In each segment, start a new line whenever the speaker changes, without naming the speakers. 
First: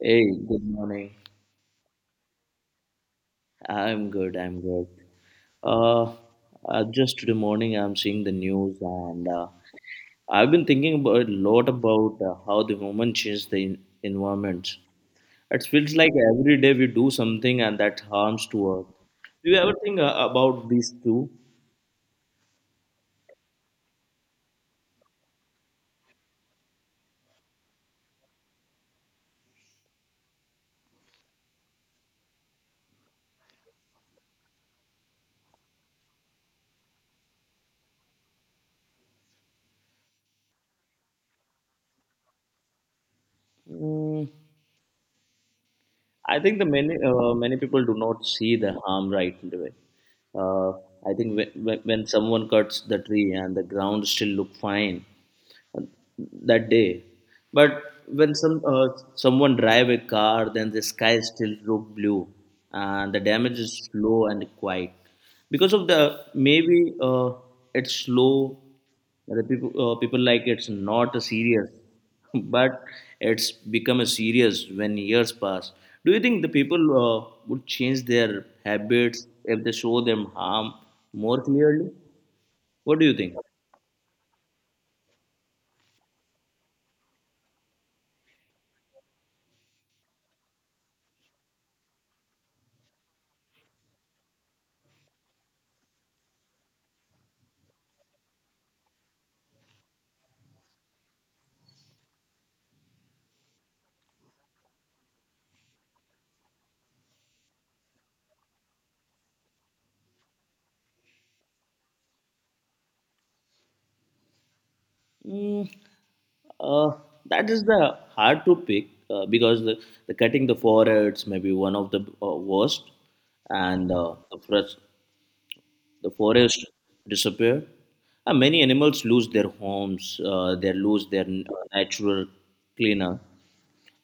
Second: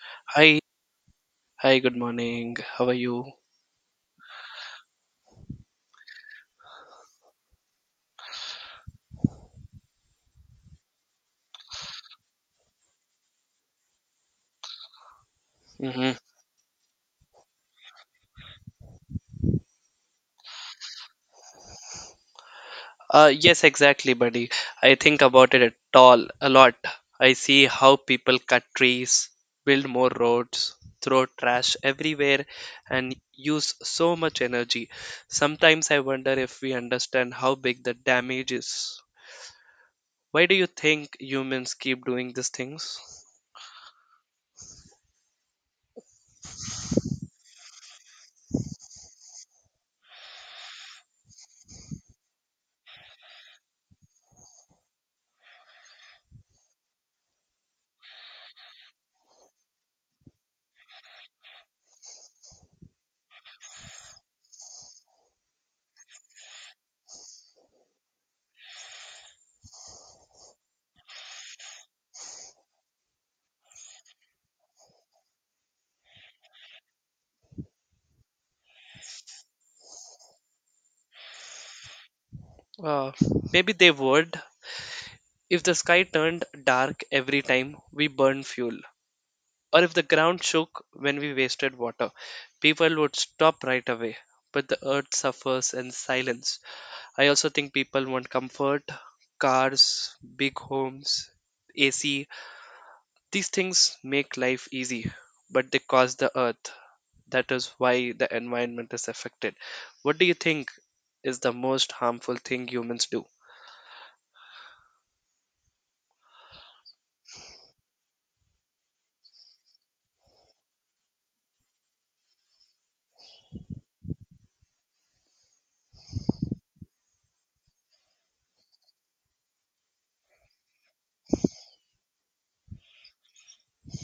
Hey,
Hi,
good morning.
good morning. How are you?
I'm good. I'm good. Uh, just today morning, I'm seeing the news, and I've been thinking about a lot about how the human change the environment. It feels like
hmm
every day we do something and that harms to Earth. Do you ever think about these two?
Yes, exactly, buddy. I think about it at all a lot. I see how people cut trees, build more roads, throw trash everywhere, and use so much energy. Sometimes I wonder if we understand how big the damage is. Why do you think humans keep doing these things?
Mm, I think the many many people do not see the harm right away. Uh, I think when someone cuts the tree and the ground still look fine, that day. But when someone drive a car, then the sky still look blue, and the damage is slow and quiet. Because of the maybe it's slow. The people like it's not serious, but it's become a serious when years pass. Do you think the people would change their habits if they show them harm more clearly? What do
Uh,
you think?
maybe they would. If the sky turned dark every time we burn fuel, or if the ground shook when we wasted water, people would stop right away. But the earth suffers in silence. I also think people want comfort, cars, big homes, AC. These things make life easy, but they cost the earth. That is why the environment is affected. What do you think is the most harmful thing humans do?
Mm, uh, that is the hard to pick because the cutting the foreheads may be one of the worst, and the forest disappear. Many animals lose their homes. They lose their natural cleaner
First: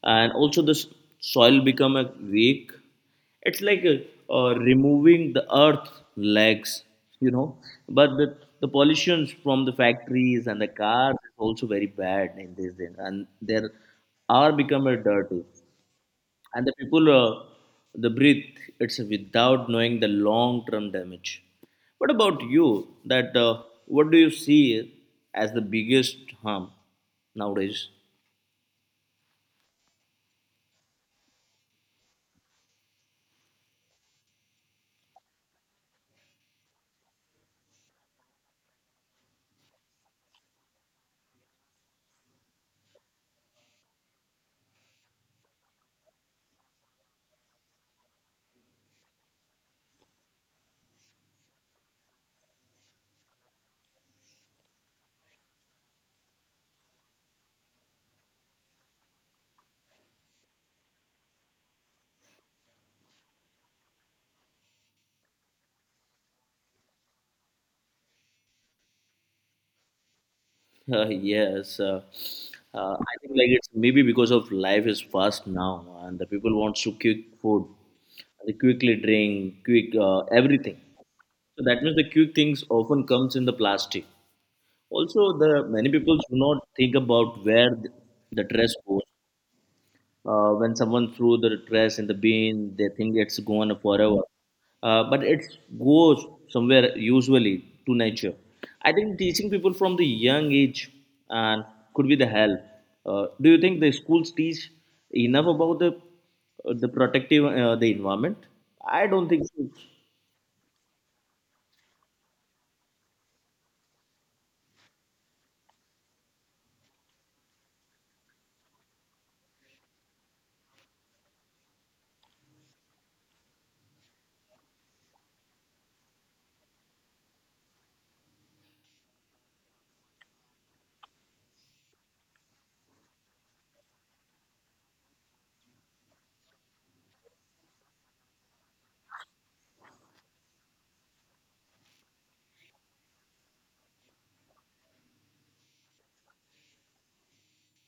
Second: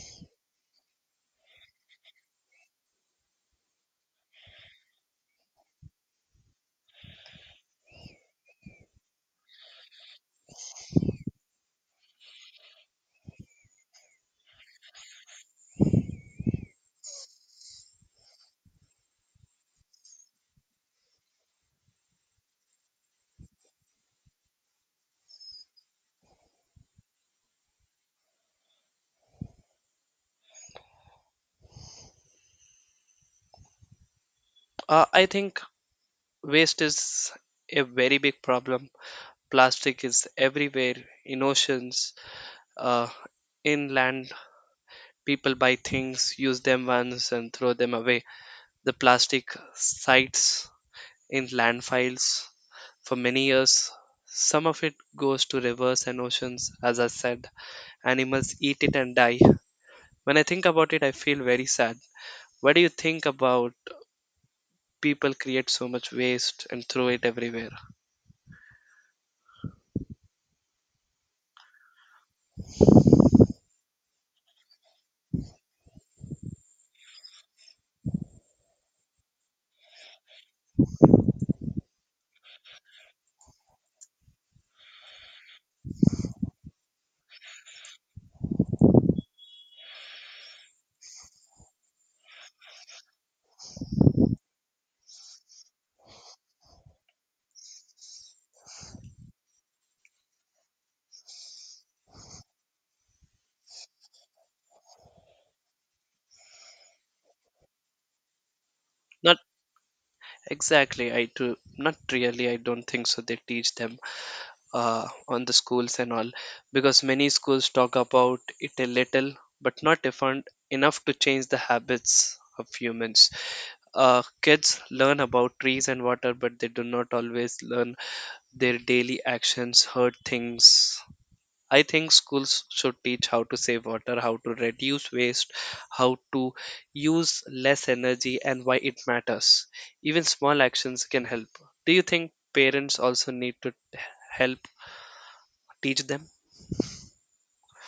and also the soil become a weak it's like removing the earth legs you know but the pollutions from the factories and the cars is also very bad in this day and there are become a dirty and the people the breathe it's without knowing the long term damage what about you that what do you see as the biggest harm nowadays
I think waste is a very big problem. Plastic is everywhere in oceans, uh, inland, people buy things, use them once and throw them away. The plastic sites in landfills for many years. Some of it goes to rivers and oceans, as I said. Animals eat it and die. When I think about it I feel very sad. What do you think about people create so much waste and throw it everywhere?
Uh, yes, uh, I think like it's maybe because of life is fast now, and the people wants to quick food, they quickly drink, quick everything. So that means the quick things often comes in the plastic. Also, the many people do not think about where the trash goes. When someone threw the trash in the bin, they think it's gone forever. But it goes somewhere usually to nature. I think teaching people from the young age and could be the help. Do you think the schools teach enough about the protective the environment? I don't
Not
think so.
Exactly. I do not really. I don't think so. They teach them on the schools and all, because many schools talk about it a little, but not different enough to change the habits of humans. Kids learn about trees and water, but they do not always learn their daily actions hurt things. I think schools should teach how to save water, how to reduce waste, how to use less energy, and why it matters. Even small actions can help. Do you think parents also need to help teach them?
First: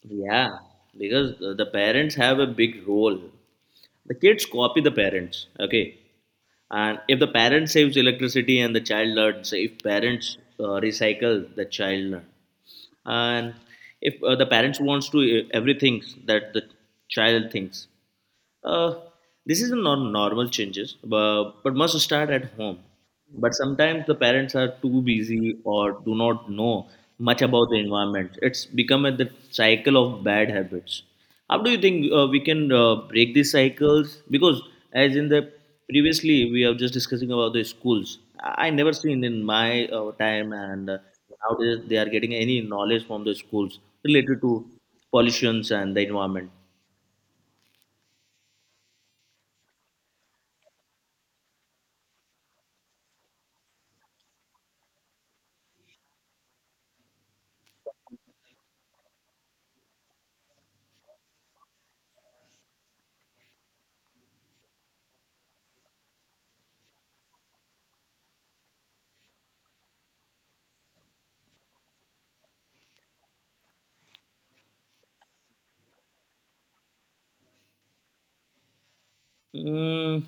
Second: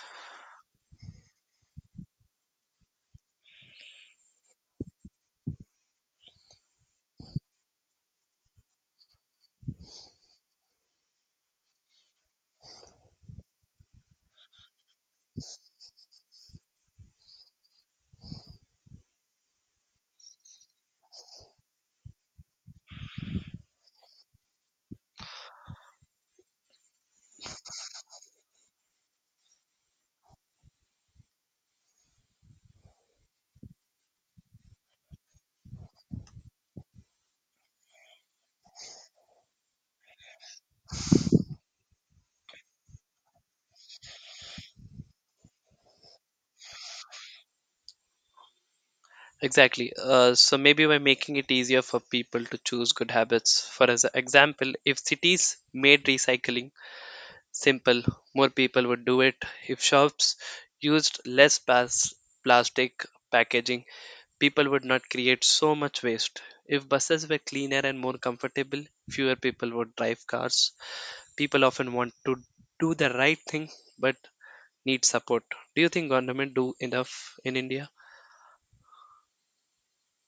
Yeah, because the parents have a big role. The kids copy the parents, okay? And if the parent saves electricity and the child learns, if parents recycle, the child learns. And if the parents wants to everything that the child thinks, uh, this is not normal changes, but must start at home. But sometimes the parents are too busy or do not know much about the environment. It's become a the cycle of bad habits. How do you think we can break these cycles? Because as in the previously we are just discussing about the schools. I never seen in my time and nowadays they are getting any knowledge from the schools related to pollutions and the environment.
Exactly. So maybe by making it easier for people to choose good habits. For as example, if cities made recycling simple, more people would do it. If shops used less plastic packaging, people would not create so much waste. If buses were cleaner and more comfortable, fewer people would drive cars. People often want to do the right thing but need support. Do you think government do enough in India?
Mm,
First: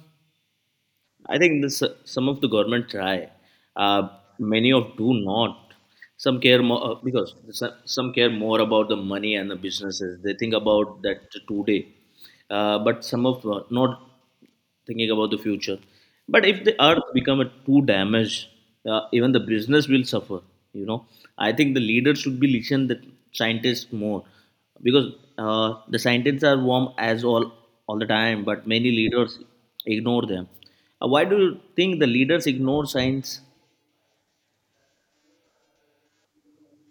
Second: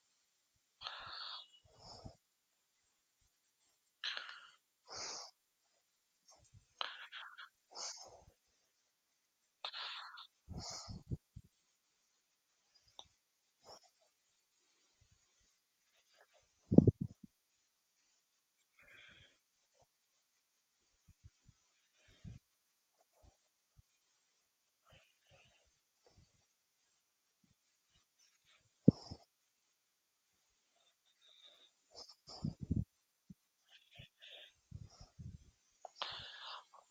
I think this some of the government try, uh, many of do not. Some care more because some care more about the money and the businesses. They think about that today, but some of not thinking about the future. But if the earth become a too damaged, even the business will suffer. You know, I think the leaders should be listen the scientists more because the scientists are warm as all the time but many leaders ignore them. Why do you think the leaders ignore science?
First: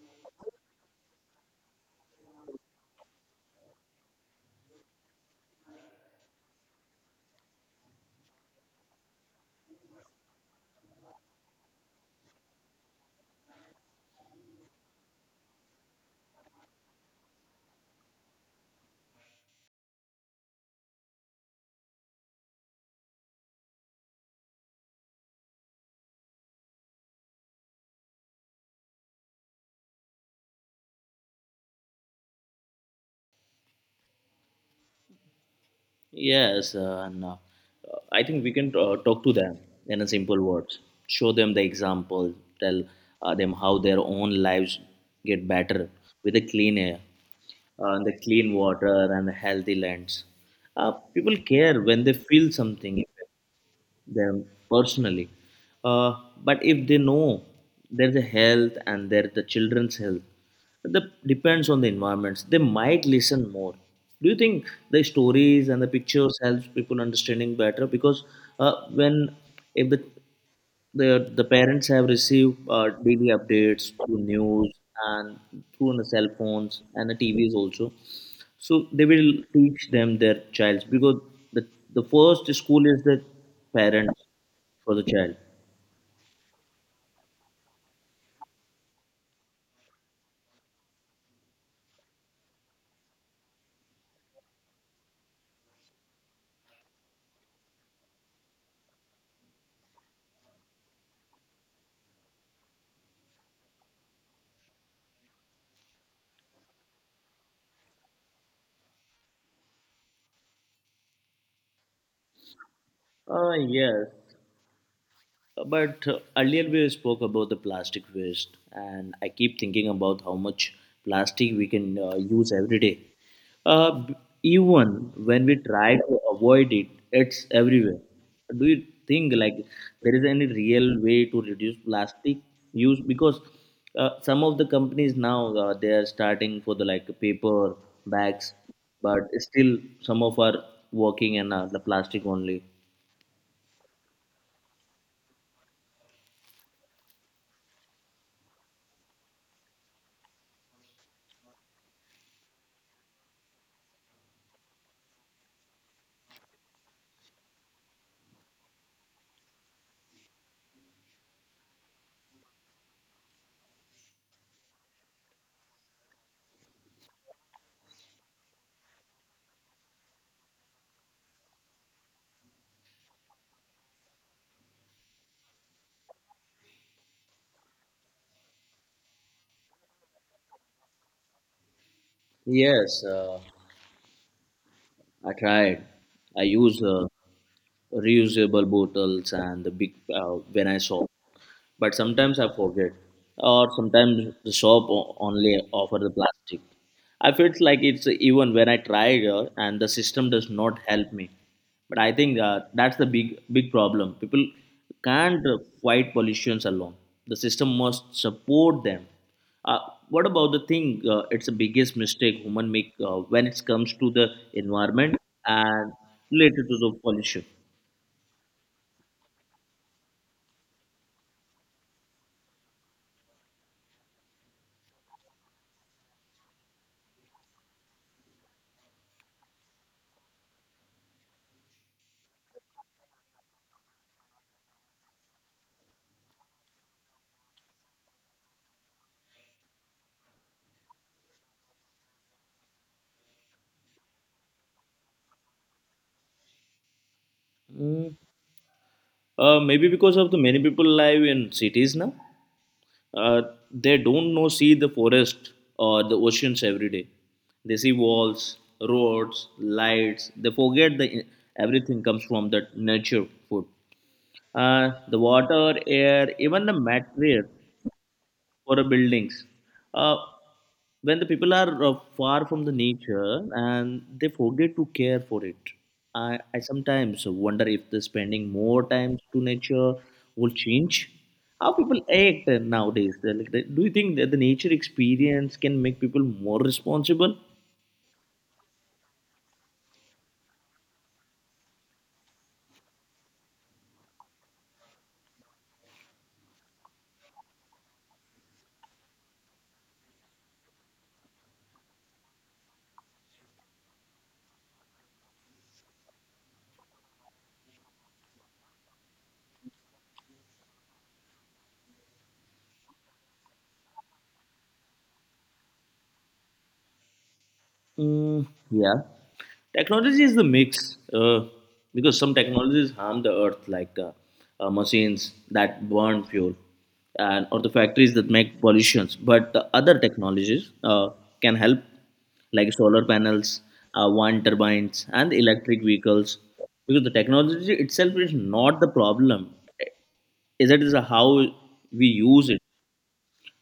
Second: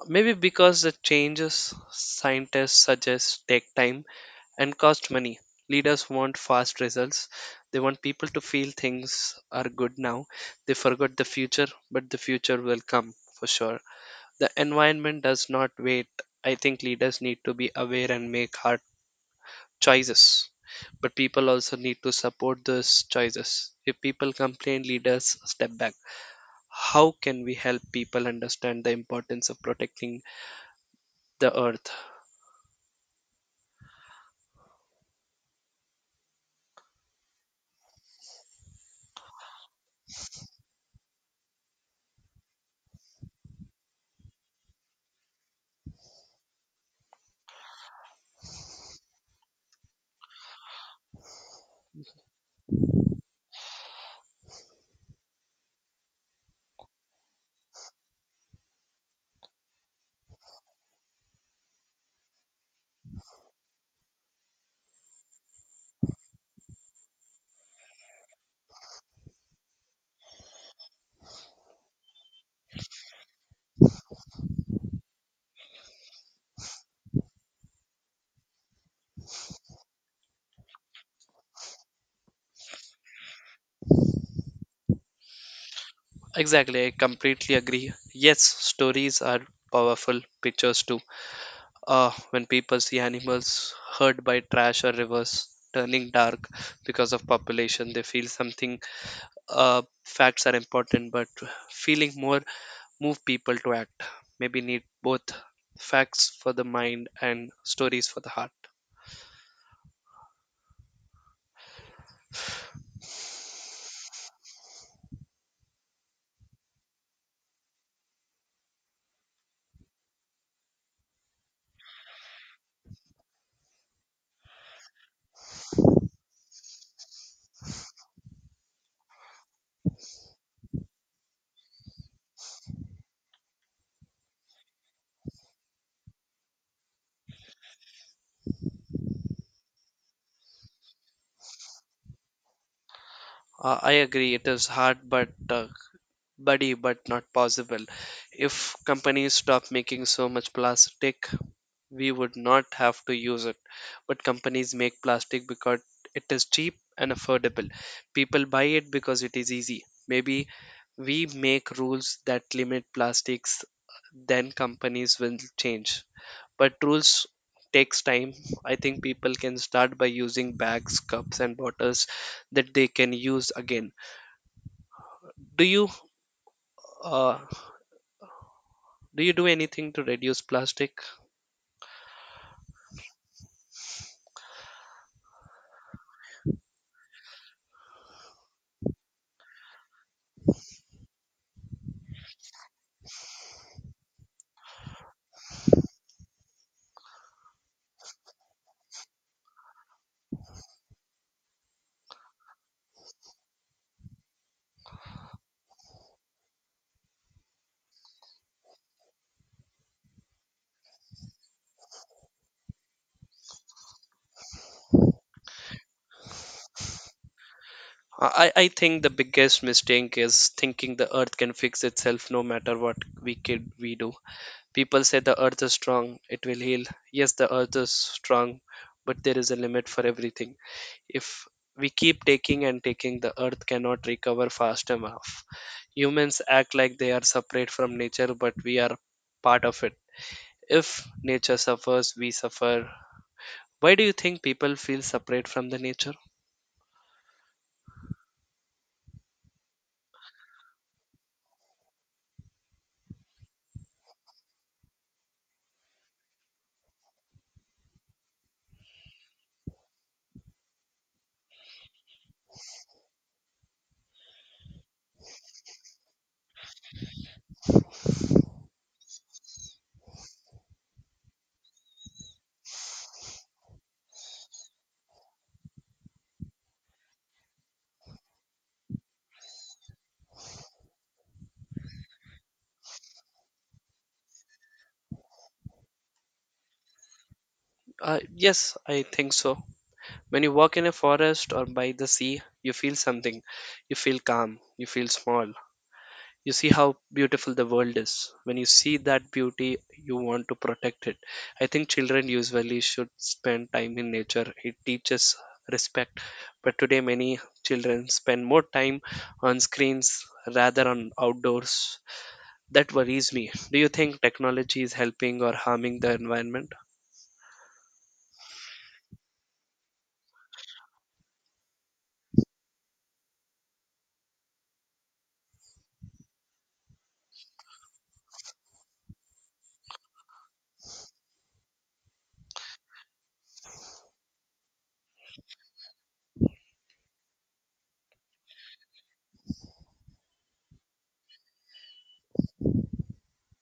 Maybe because the changes scientists suggest take time and cost money. Leaders want fast results. They want people to feel things are good now. They forgot the future, but the future will come for sure. The environment does not wait. I think leaders need to be aware and make hard choices. But people also need to support those choices. If people complain, leaders step back. How can we help people understand the importance of protecting the earth?
Yes uh, and uh, I think we can talk to them in a simple words show them the example tell them how their own lives get better with the clean air and the clean water and the healthy lands uh, people care when they feel something them personally. Uh, but if they know there's a health and there's the children's health, that depends on the environments. They might listen more. Do you think the stories and the pictures helps people understanding better? Because when if the parents have received daily updates through news and through on the cell phones and the TVs also. So they will teach them their childs because the the first school is the parents for the child.
Exactly, I completely agree. Yes, stories are powerful, pictures too. When people see animals hurt by trash or rivers turning dark because of population, they feel something. Facts are important, but feeling more move people to act. Maybe need both facts for the mind and stories for the heart.
Yes, But earlier we spoke about the plastic waste, and I keep thinking about how much plastic we can use every day. Uh, b- even when we try to avoid it, it's everywhere. Do you think like there is any real way to reduce plastic use? Because some of the companies now they are starting for the like paper bags, but still some of are working in the plastic only.
I agree, it is hard, but buddy, but not possible. If companies stopped making so much plastic, we would not have to use it. But companies make plastic because it is cheap and affordable. People buy it because it is easy. Maybe we make rules that limit plastics, then companies will change. But rules takes time. I think people can start by using bags, cups, and bottles that they can use again. do you uh, do you do anything to reduce plastic?
Yes, I tried. I use reusable bottles and the big when I saw but sometimes I forget, or sometimes the shop only offer the plastic. I felt like it's even when I tried, and the system does not help me. But I think that's the big problem. People can't fight pollutions alone. The system must support them. Uh, what about the thing? It's the biggest mistake human make when it comes to the environment and related to the pollution.
I think the biggest mistake is thinking the earth can fix itself no matter what we do. People say the earth is strong, it will heal. Yes, the earth is strong, but there is a limit for everything. If we keep taking and taking, the earth cannot recover fast enough. Humans act like they are separate from nature, but we are part of it. If nature suffers, we suffer. Why do you think people feel separate from the nature?
Mm. Maybe because of the many people live in cities now. uh, they don't know see the forest or the oceans every day they see walls roads lights they forget the everything comes from that nature food the water air even the material for the buildings. Uh, when the people are far from the nature and they forget to care for it, I sometimes wonder if the spending more time to nature will change how people act nowadays. They're Like, do you think that the nature experience can make people more responsible?
Uh, yes, I think so. When you walk in a forest or by the sea, you feel something. You feel calm. You feel small. You see how beautiful the world is. When you see that beauty, you want to protect it. I think children usually should spend time in nature. It teaches respect. But today, many children spend more time on screens rather on outdoors. That worries me. Do you think technology is helping or harming the environment?
Mm, yeah. Technology is the mix because some technologies harm the earth, like machines that burn fuel and or the factories that make pollutions. But the other technologies can help, like solar panels, wind turbines, and electric vehicles. Because the technology itself is not the problem; is it is how we use it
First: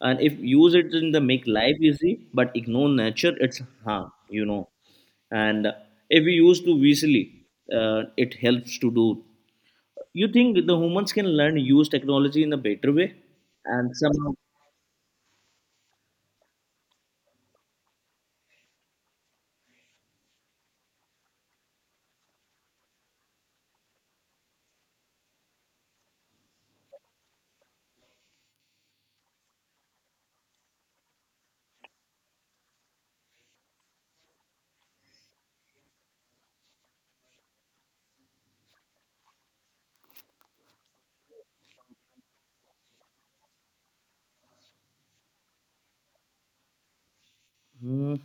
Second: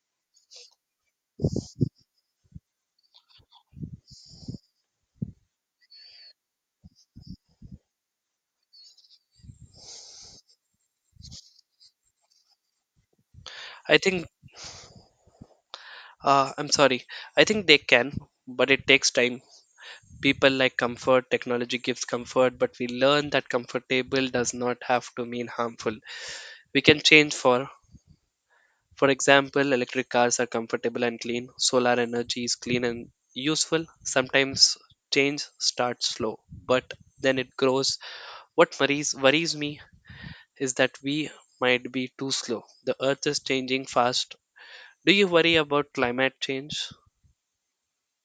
and if use it in the make life easy but ignore nature it's harm you know and if we use too easily it helps to do you think the humans can learn use technology in a better way and
I think,
somehow.
I'm sorry, I think they can, but it takes time. People like comfort, technology gives comfort, but we learn that comfortable does not have to mean harmful. We can change. For example, electric cars are comfortable and clean, solar energy is clean and useful. Sometimes change starts slow, but then it grows. What worries me is that we might be too slow. The earth is changing fast. Do you worry about climate change?
Hmm.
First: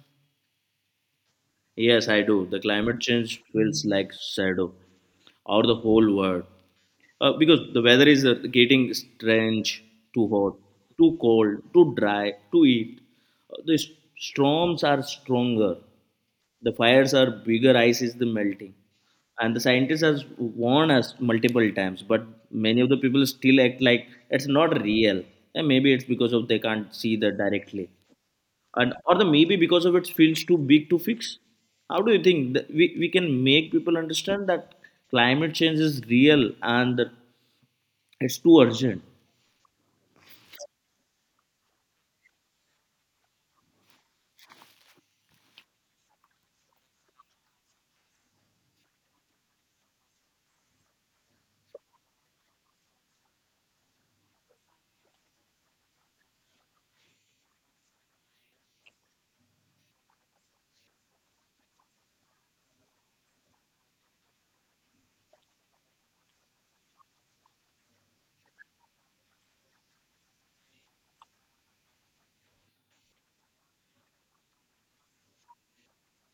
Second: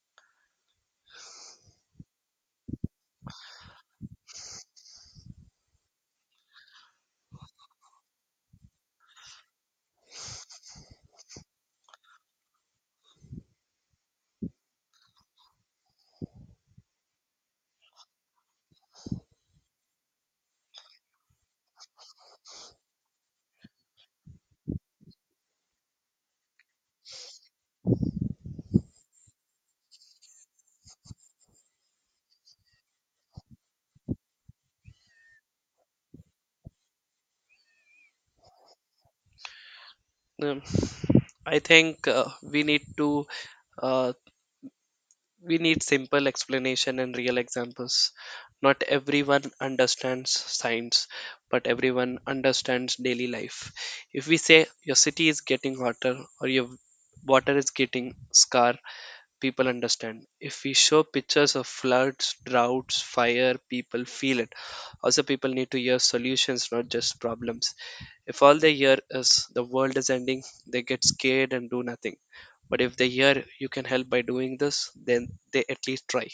Yes, I do. The climate change feels like shadow or the whole world. Because the weather is getting strange, too hot, too cold, too dry, too heat. Uh, the s- storms are stronger. The fires are bigger, ice is the melting. And the scientists have warned us multiple times, but many of the people still act like it's not real. And maybe it's because of they can't see that directly and or the maybe because of it feels too big to fix how do you think that we can make people understand that climate change is real and that it's too urgent.
Um, I think uh, we need simple explanation and real examples. Not everyone understands science, but everyone understands daily life. If we say your city is getting hotter or your water is getting scar, people understand. If we show pictures of floods, droughts, fire, people feel it. Also, people need to hear solutions, not just problems. If all they hear is the world is ending, they get scared and do nothing. But if they hear you can help by doing this, then they at least try.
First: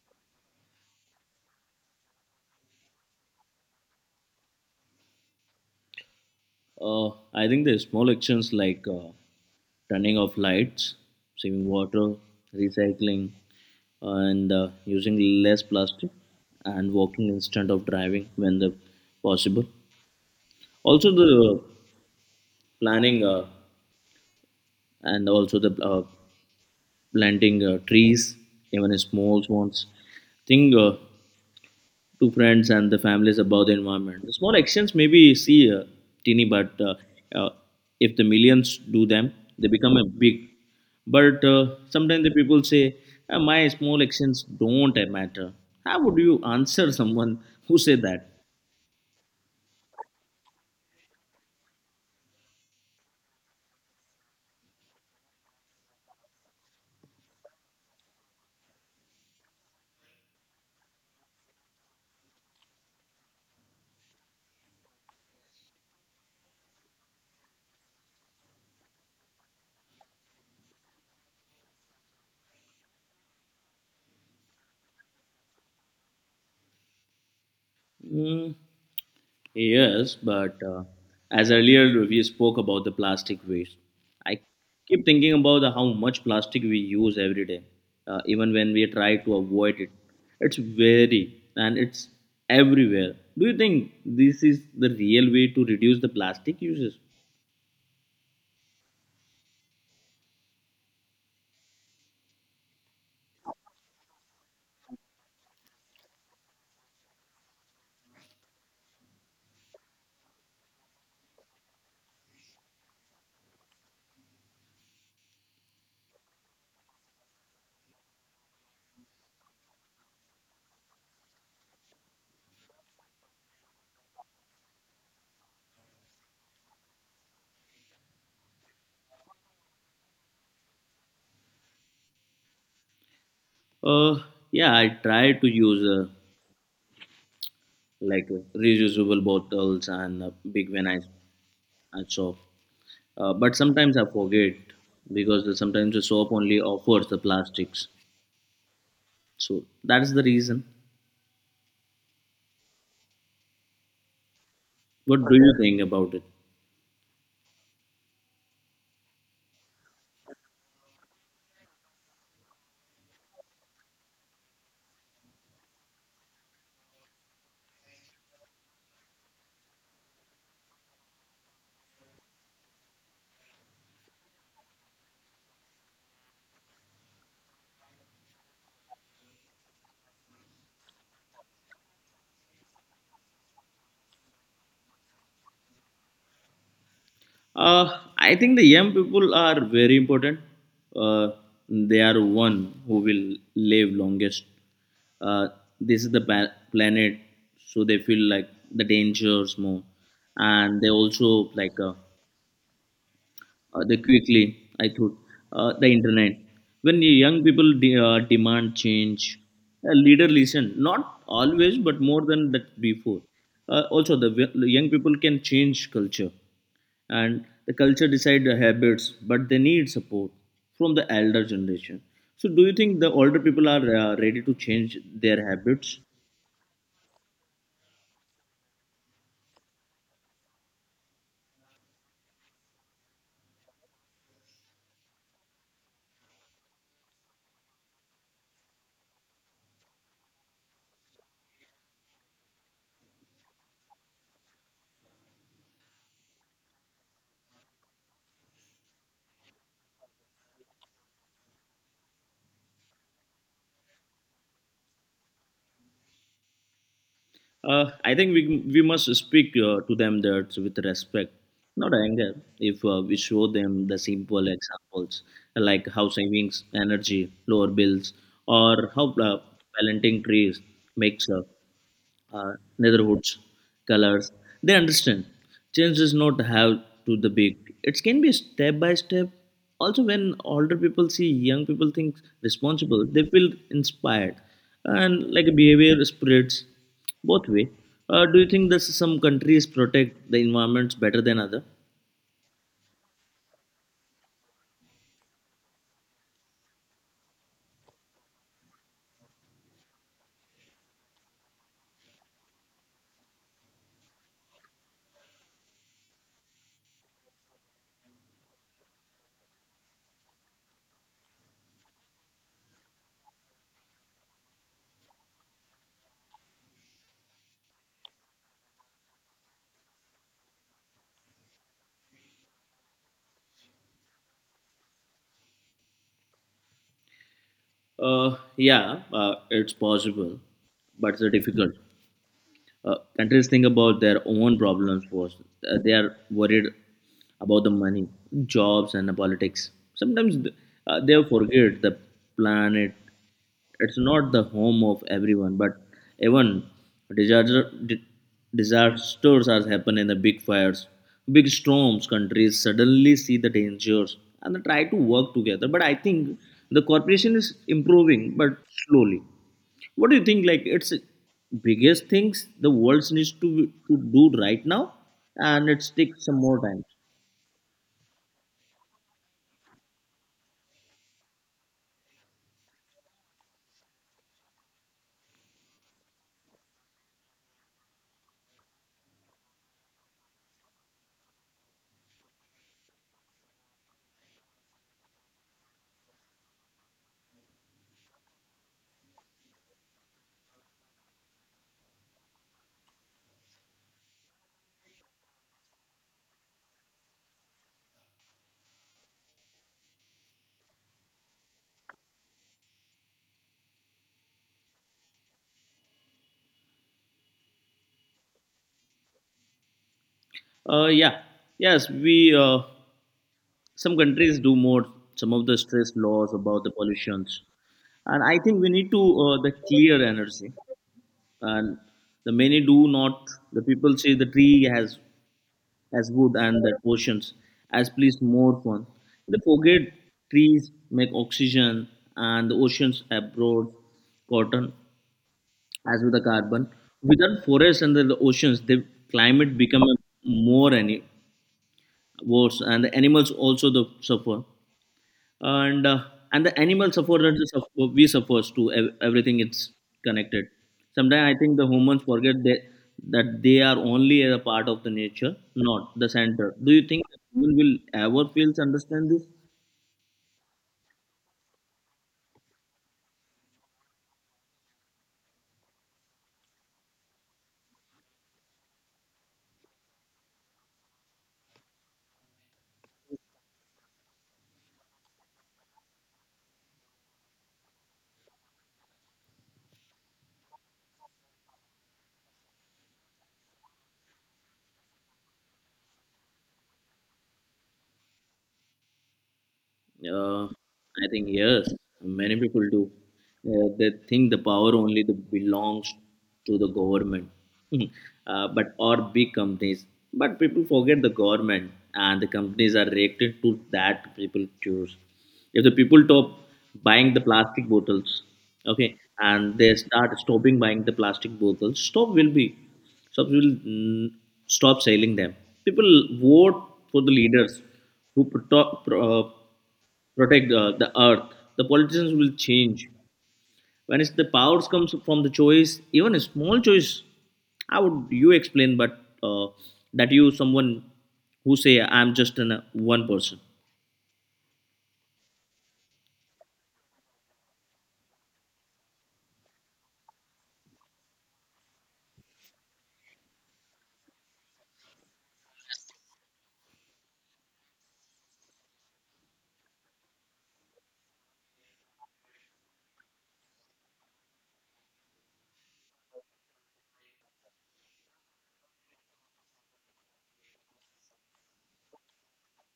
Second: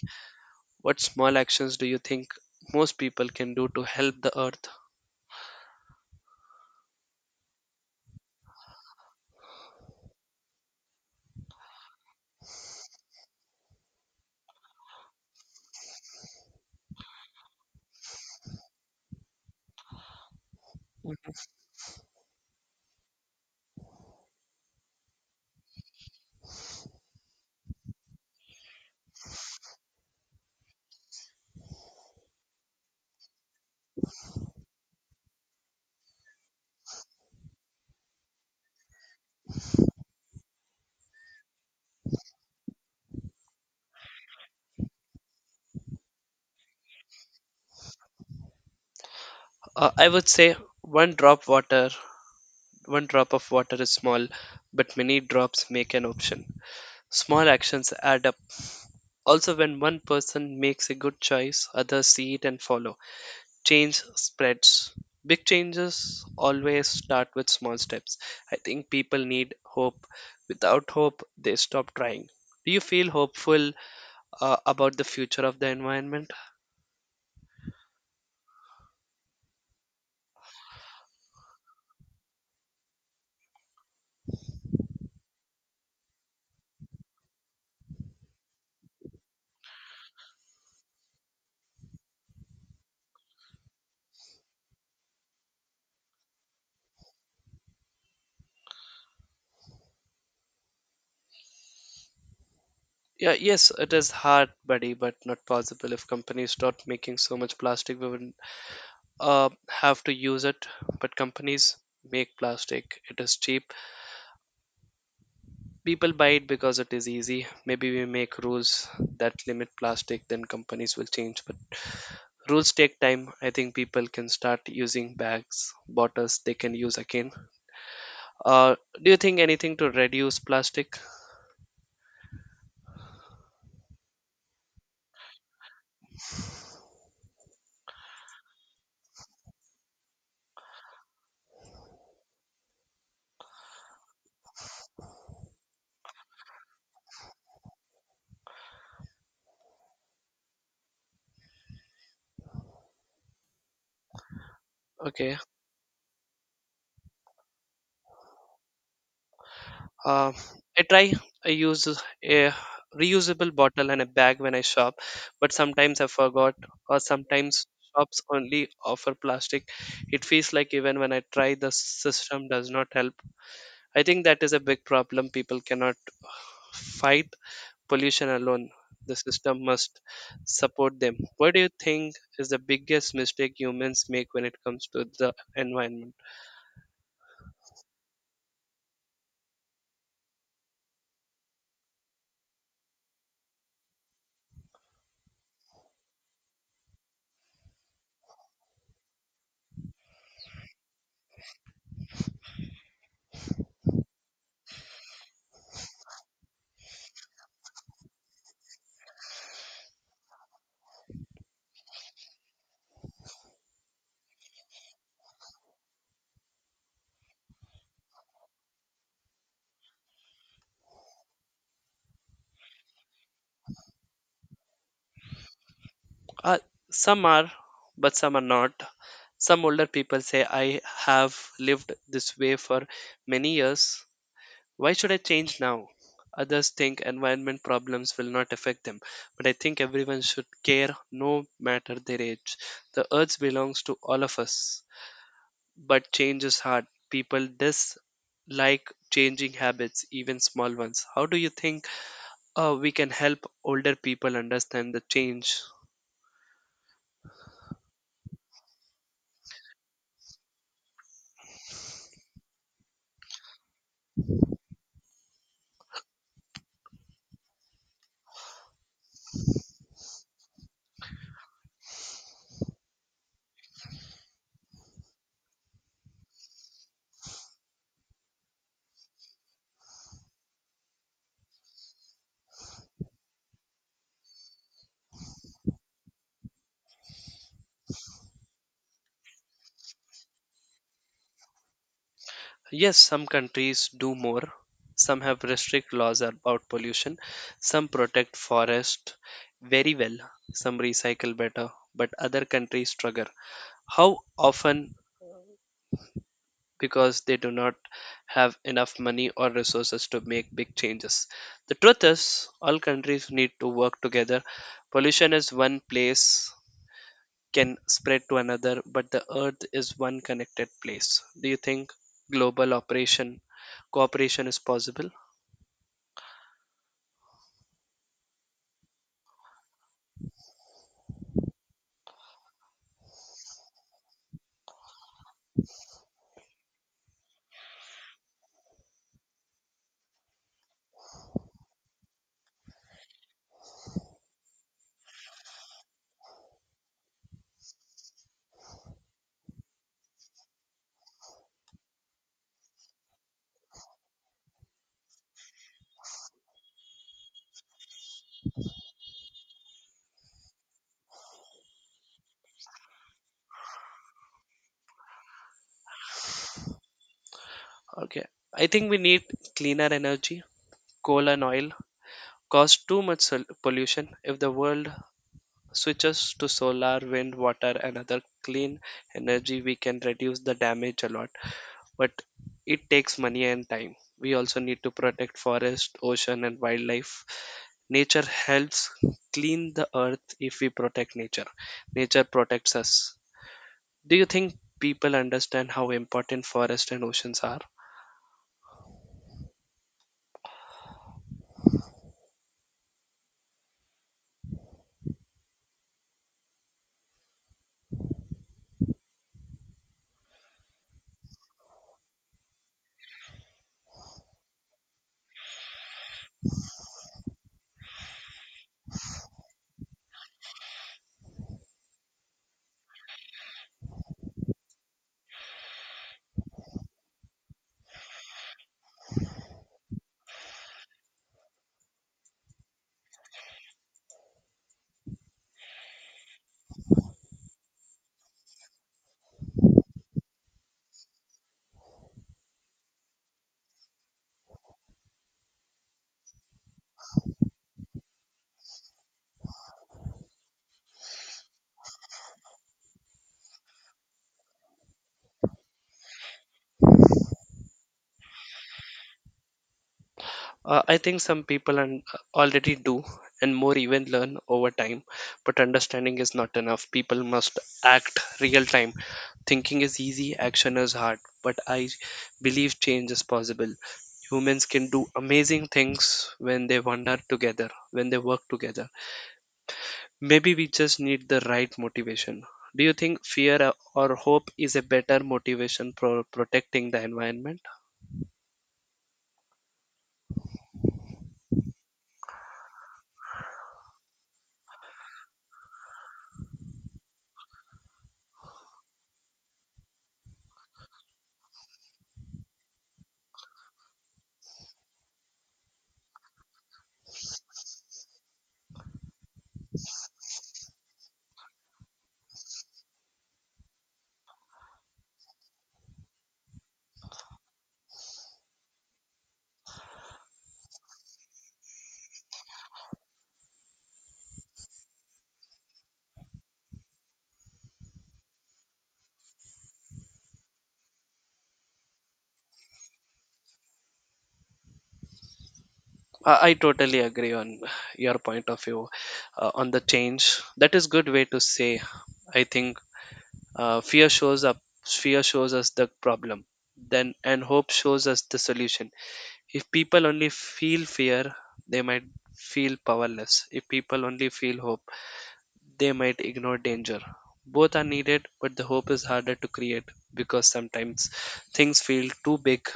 What small actions do you think most people can do to help the earth?
uh, I think the small actions like turning off lights saving water recycling and using less plastic and walking instead of driving when the possible also the planning and also the planting trees, even small ones. Think to friends and the families about the environment. The small actions maybe see teeny, but uh, if the millions do them, they become a big. But sometimes the people say, "Ah, my small actions don't matter." How would you answer someone who say that?
I would say one drop water, one drop of water is small, but many drops make an ocean. Small actions add up. Also, when one person makes a good choice, others see it and follow. Change spreads. Big changes always start with small steps. I think people need hope. Without hope, they stop trying. Do you feel hopeful about the future of the environment?
Mm, Yes, but as earlier we spoke about the plastic waste, I keep thinking about how much plastic we use every day, even when we try to avoid it. It's very and it's everywhere. Do you think this is the real way to reduce the plastic uses?
Yeah, yes, it is hard, buddy, but not possible. If companies start making so much plastic, we wouldn't have to use it. But companies make plastic. It is cheap. People buy it because it is easy. Maybe we make rules that limit plastic, then companies will change. But rules take time. I think people can start using bags, bottles they can use again. Uh, do you think anything to reduce plastic?
Uh, yeah, I try to use like reusable bottles and big when I shop, but sometimes I forget because sometimes the shop only offers the plastics. So that's the reason. What do
Okay.
you think about it?
Uh, I try. I use a reusable bottle and a bag when I shop, but sometimes I forgot, or sometimes shops only offer plastic. It feels like even when I try, the system does not help. I think that is a big problem. People cannot fight pollution alone. The system must support them. What do you think is the biggest mistake humans make when it comes to the environment?
Uh, I think the young people are very important. Uh, they are one who will live longest. Uh, this is the planet, so they feel like the dangers more, and they also like they quickly I thought the internet when the young people demand change a leader listen not always but more than that before the young people can change culture and the culture decide the habits but they need support from the elder generation so do you think the older people are ready to change their habits.
Uh, some are, but some are not. Some older people say, I have lived this way for many years. Why should I change now? Others think environment problems will not affect them, but I think everyone should care no matter their age. The earth belongs to all of us. But change is hard. People dislike changing habits, even small ones. How do you think we can help older people understand the change?
I think we must speak to them that with respect, not anger. If we show them the simple examples like how savings energy, lower bills, or how planting trees makes up neighborhoods, colors. They understand. Change does not have to the big. It can be step by step. Also, when older people see young people think responsible, they feel inspired, and like behavior spreads both way. Do you think that some countries protect the environments better than other?
Yes, some countries do more. Some have restrict laws about pollution. Some protect forest very well. Some recycle better, but other countries struggle. How often because they do not have enough money or resources to make big changes. The truth is, all countries need to work together. Pollution is one place can spread to another, but the earth is one connected place. Do you think global operation cooperation is possible?
Uh, yeah, it's possible, but it's difficult. Countries think about their own problems first. They are worried about the money, jobs, and the politics. Sometimes they forget the planet. It's not the home of everyone, but even disaster, di- disasters are happening in the big fires, big storms. Countries suddenly see the dangers and they try to work together. But I think the corporation is improving, but slowly. What do you think? Like it's biggest things the world needs to do right now, and it takes some more time.
Okay. I think we need cleaner energy. Coal and oil cause too much pollution. If the world switches to solar, wind, water, and other clean energy, we can reduce the damage a lot. But it takes money and time. We also need to protect forest, ocean, and wildlife. Nature helps clean the earth. If we protect nature, nature protects us. Do you think people understand how important forest and oceans are?
Uh, yeah, yes, we some countries do more. Some of the stress laws about the pollutions, and I think we need to the clear energy, and the many do not. The people say the tree has as wood and that portions as please more fun. They forget trees make oxygen and the oceans abroad cotton as with the carbon. Without forests and the oceans, the climate become more any worse and the animals also the suffer and and the animal sufferers is we suffers to everything it's connected. Sometimes I think the humans forget that they are only a part of the nature, not the center. Do you think that people will ever feel understand this?
I think some people and already do, and more even learn over time. But understanding is not enough. People must act real time. Thinking is easy, action is hard. But I believe change is possible. Humans can do amazing things when they wander together, when they work together. Maybe we just need the right motivation. Do you think fear or hope is a better motivation for protecting the environment?
I think yes, many people do. They think the power only the belongs to the government, but or big companies. But people forget the government and the companies are reacted to that people choose. If the people stop buying the plastic bottles, okay, and they start stopping buying the plastic bottles, stop will be stop will stop selling them. People vote for the leaders who protect. Protect the earth, the politicians will change when it's the powers comes from the choice, even a small choice. How would you explain but uh, that you someone who say I'm just one person?
I totally agree on your point of view on the change. That is good way to say. I think fear shows up. Fear shows us the problem, then and hope shows us the solution. If people only feel fear, they might feel powerless. If people only feel hope, they might ignore danger. Both are needed, but the hope is harder to create because sometimes things feel too big.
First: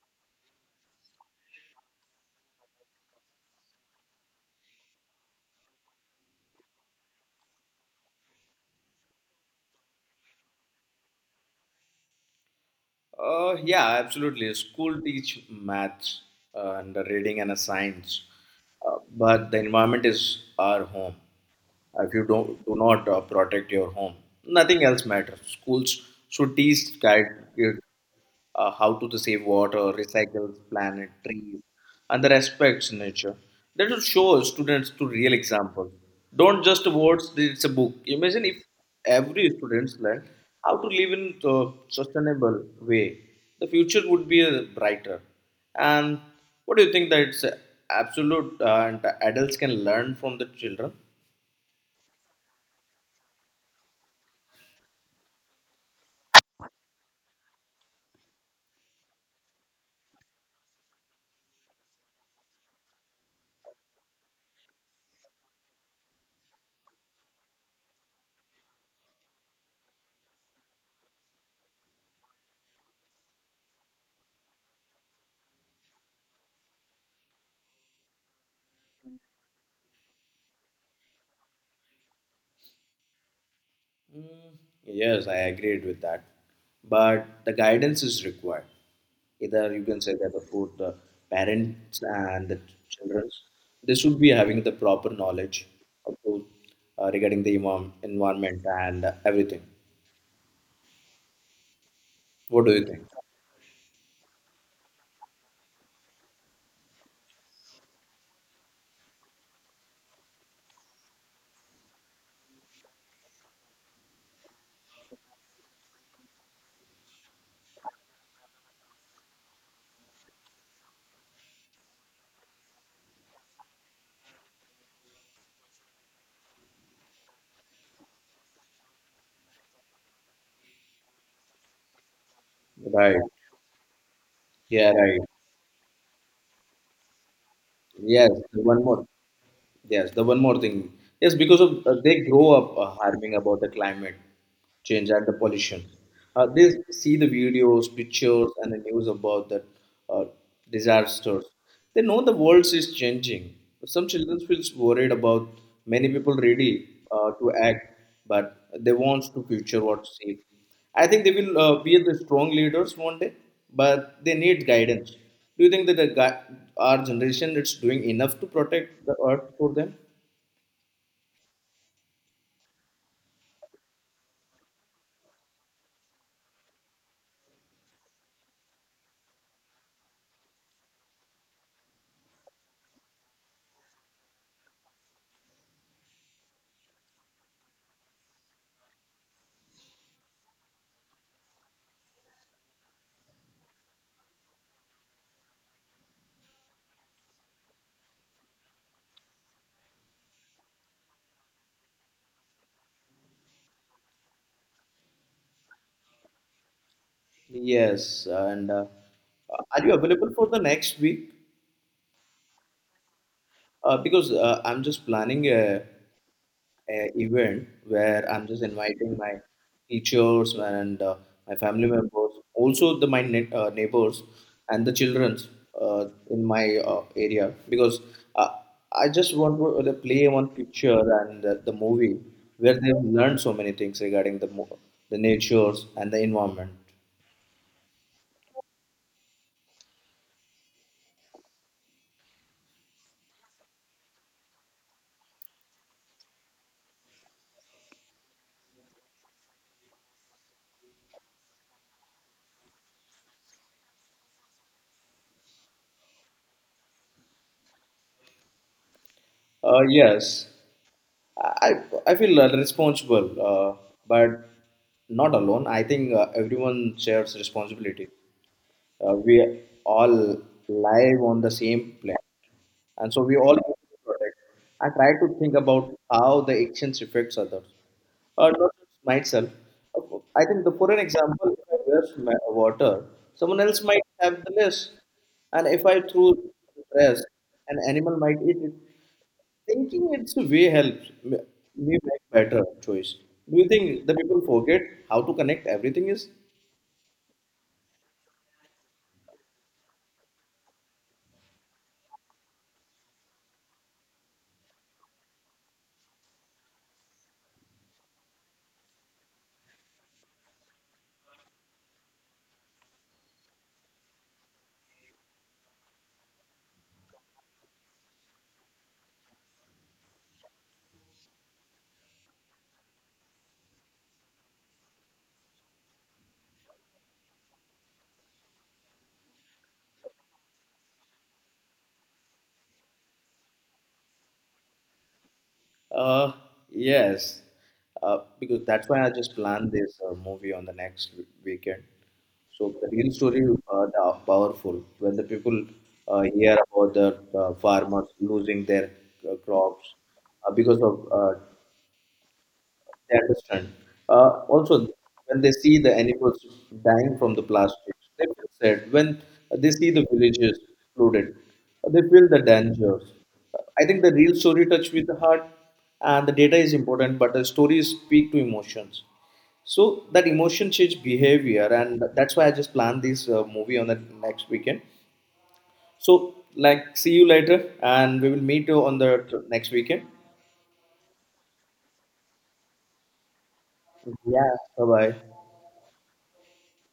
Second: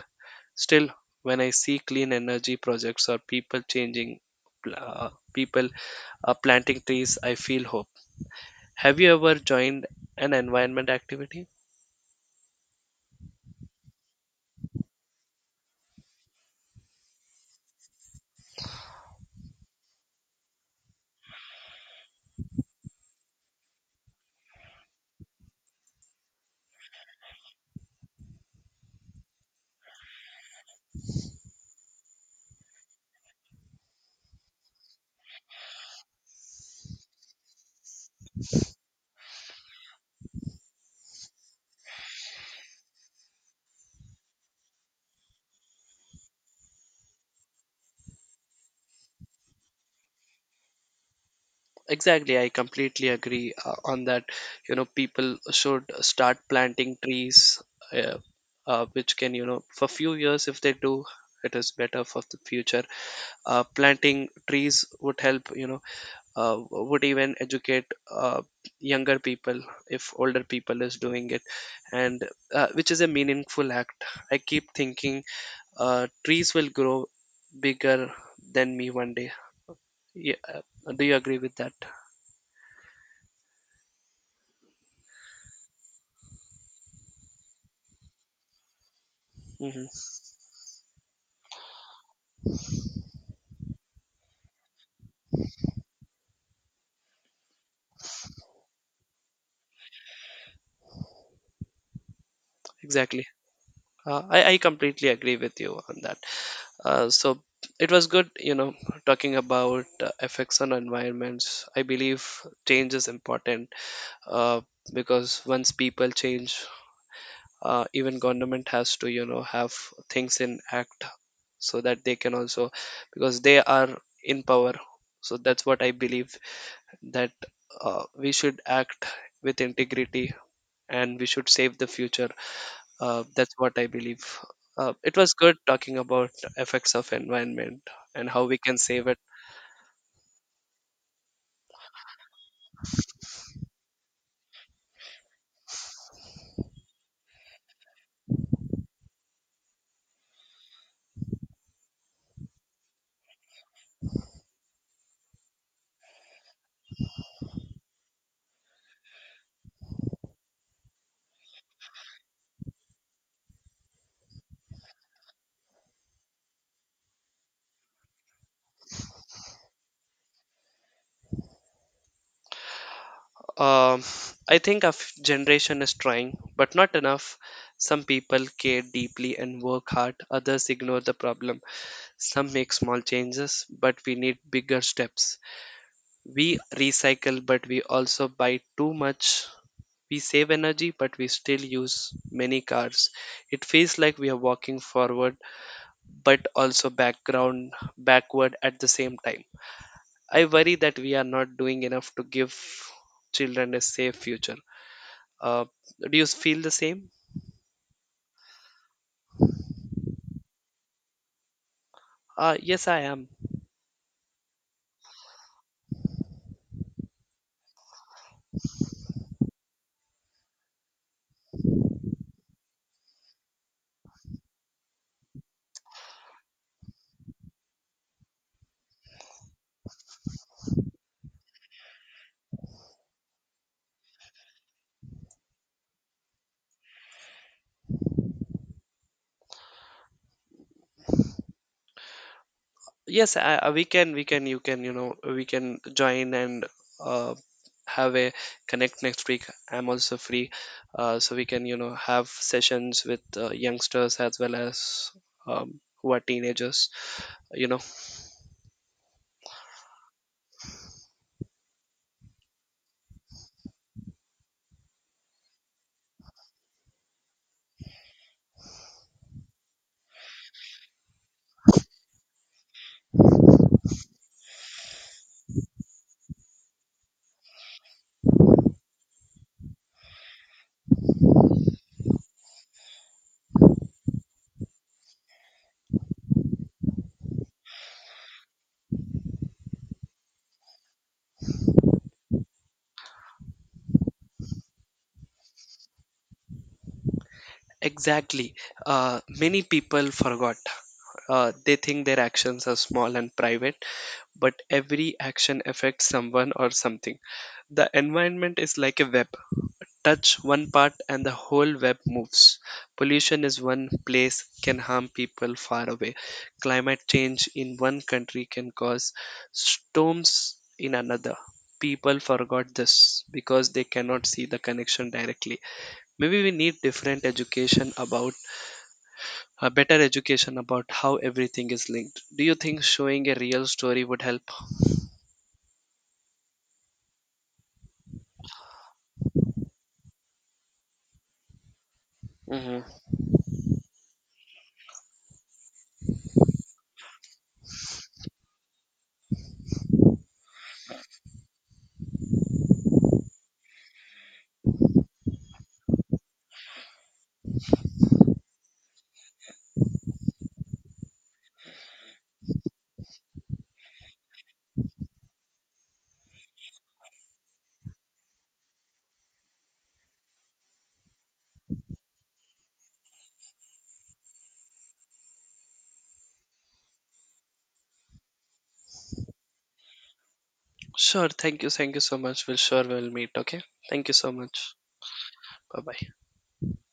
Still, when I see clean energy projects or people changing, people planting trees, I feel hope. Have you ever joined an environment activity?
Yeah, absolutely. School teach maths and the reading and a science, uh, but the environment is our home. If you don't do not protect your home, nothing else matters. Schools should teach guide kids how to save water, recycle planet, trees, and the respects nature. That will show students to real example. Don't just words. It's a book. Imagine if every students learn how to live in a sustainable way. The future would be brighter. And what do you think that it's absolute and adults can learn from the children?
Exactly, I completely agree on that. You know, people should start planting trees, uh, which can, you know, for few years if they do, it is better for the future. Planting trees would help, you know, would even educate uh, younger people if older people is doing it, and which is a meaningful act. I keep thinking trees will grow bigger than me one day. Yeah, do you agree with that?
Mm, Yes, I agreed with that. But the guidance is required. Either you
hmm
can say that the both the parents and the children, they should be having the proper knowledge of the regarding the environment and everything. What do you think?
exactly. I completely agree with you on that. So it was good, you know, talking about effects on environments. I believe change is important, uh, because once people change, even government has to, you know, have things in act so that they can also, because they are in power. So that's what I believe, that we should act with integrity and we should save the future.
Right.
That's what I believe.
Yeah,
It
right.
was good talking about effects of environment and
Yes,
how we
the
can
one more.
save it.
Yes, the one more thing. Yes, because of they grow up harming about the climate change and the pollution. They see the videos, pictures, and the news about that uh, disasters. They know the world is changing. Some children feels worried about many people ready to act, but they want to future what's safe. I think they will be the strong leaders one day, but they need guidance. Do you think that the our generation is doing enough to protect the earth for them?
Um, I think our generation is trying, but not enough. Some people care deeply and work hard. Others ignore the problem. Some make small changes, but we need bigger steps. We recycle, but we also buy too much. We save energy, but we still use many cars. It feels like we are walking forward but also background backward at the same time. I worry that we are not doing enough to give children a safe future. Uh, do you feel the same?
Yes, and are you available for the next week?
Yes, I am.
Because I'm just planning a event where I'm just inviting my teachers and my family members, also the my neighbors and the childrens in my area because uh, I just want to play one picture and the movie where they've learned so many things regarding the the natures and the environment.
Yes, I- we can, you know, we can join and uh, have a connect next week. I'm also free, so we can, you know, have sessions with youngsters as well as who are teenagers. You know.
Yes. I I feel responsible, uh, but not alone. I think everyone shares responsibility. We all live on the same planet, and so we all need to protect. I try to think about how the actions affects others, or not just myself. I think the, for an example, if I waste my water, someone else might have the less, and if I throw the trash, an animal might eat it. Thinking its way helps me make better choice. Do you think the people forget how to connect everything is?
Exactly. Many people forgot. They think their actions are small and private, but every action affects someone or something. The environment is like a web. Touch one part and the whole web moves. Pollution is one place can harm people far away. Climate change in one country can cause storms in another. People forgot this because they cannot see the connection directly. Maybe we need different education about a better education about how everything is linked. Do you think showing a real story would help?
Uh, yes, because that's why I just planned this movie on the next weekend. So
hmm
the real story the powerful when the people hear about the farmers losing their crops because of they understand. Also, when they see the animals dying from the plastic, they feel sad. When they see the villages flooded, they feel the dangers. I think the real story touch with the heart, and the data is important, but the stories speak to emotions. So that emotion change behavior, and that's why I just planned this movie on the next weekend. So, like, see you later, and we will meet you on the next weekend.
sure, thank you, thank you so much we'll sure we'll meet. Okay, thank you so
Yeah,
much.
bye bye.
Bye bye.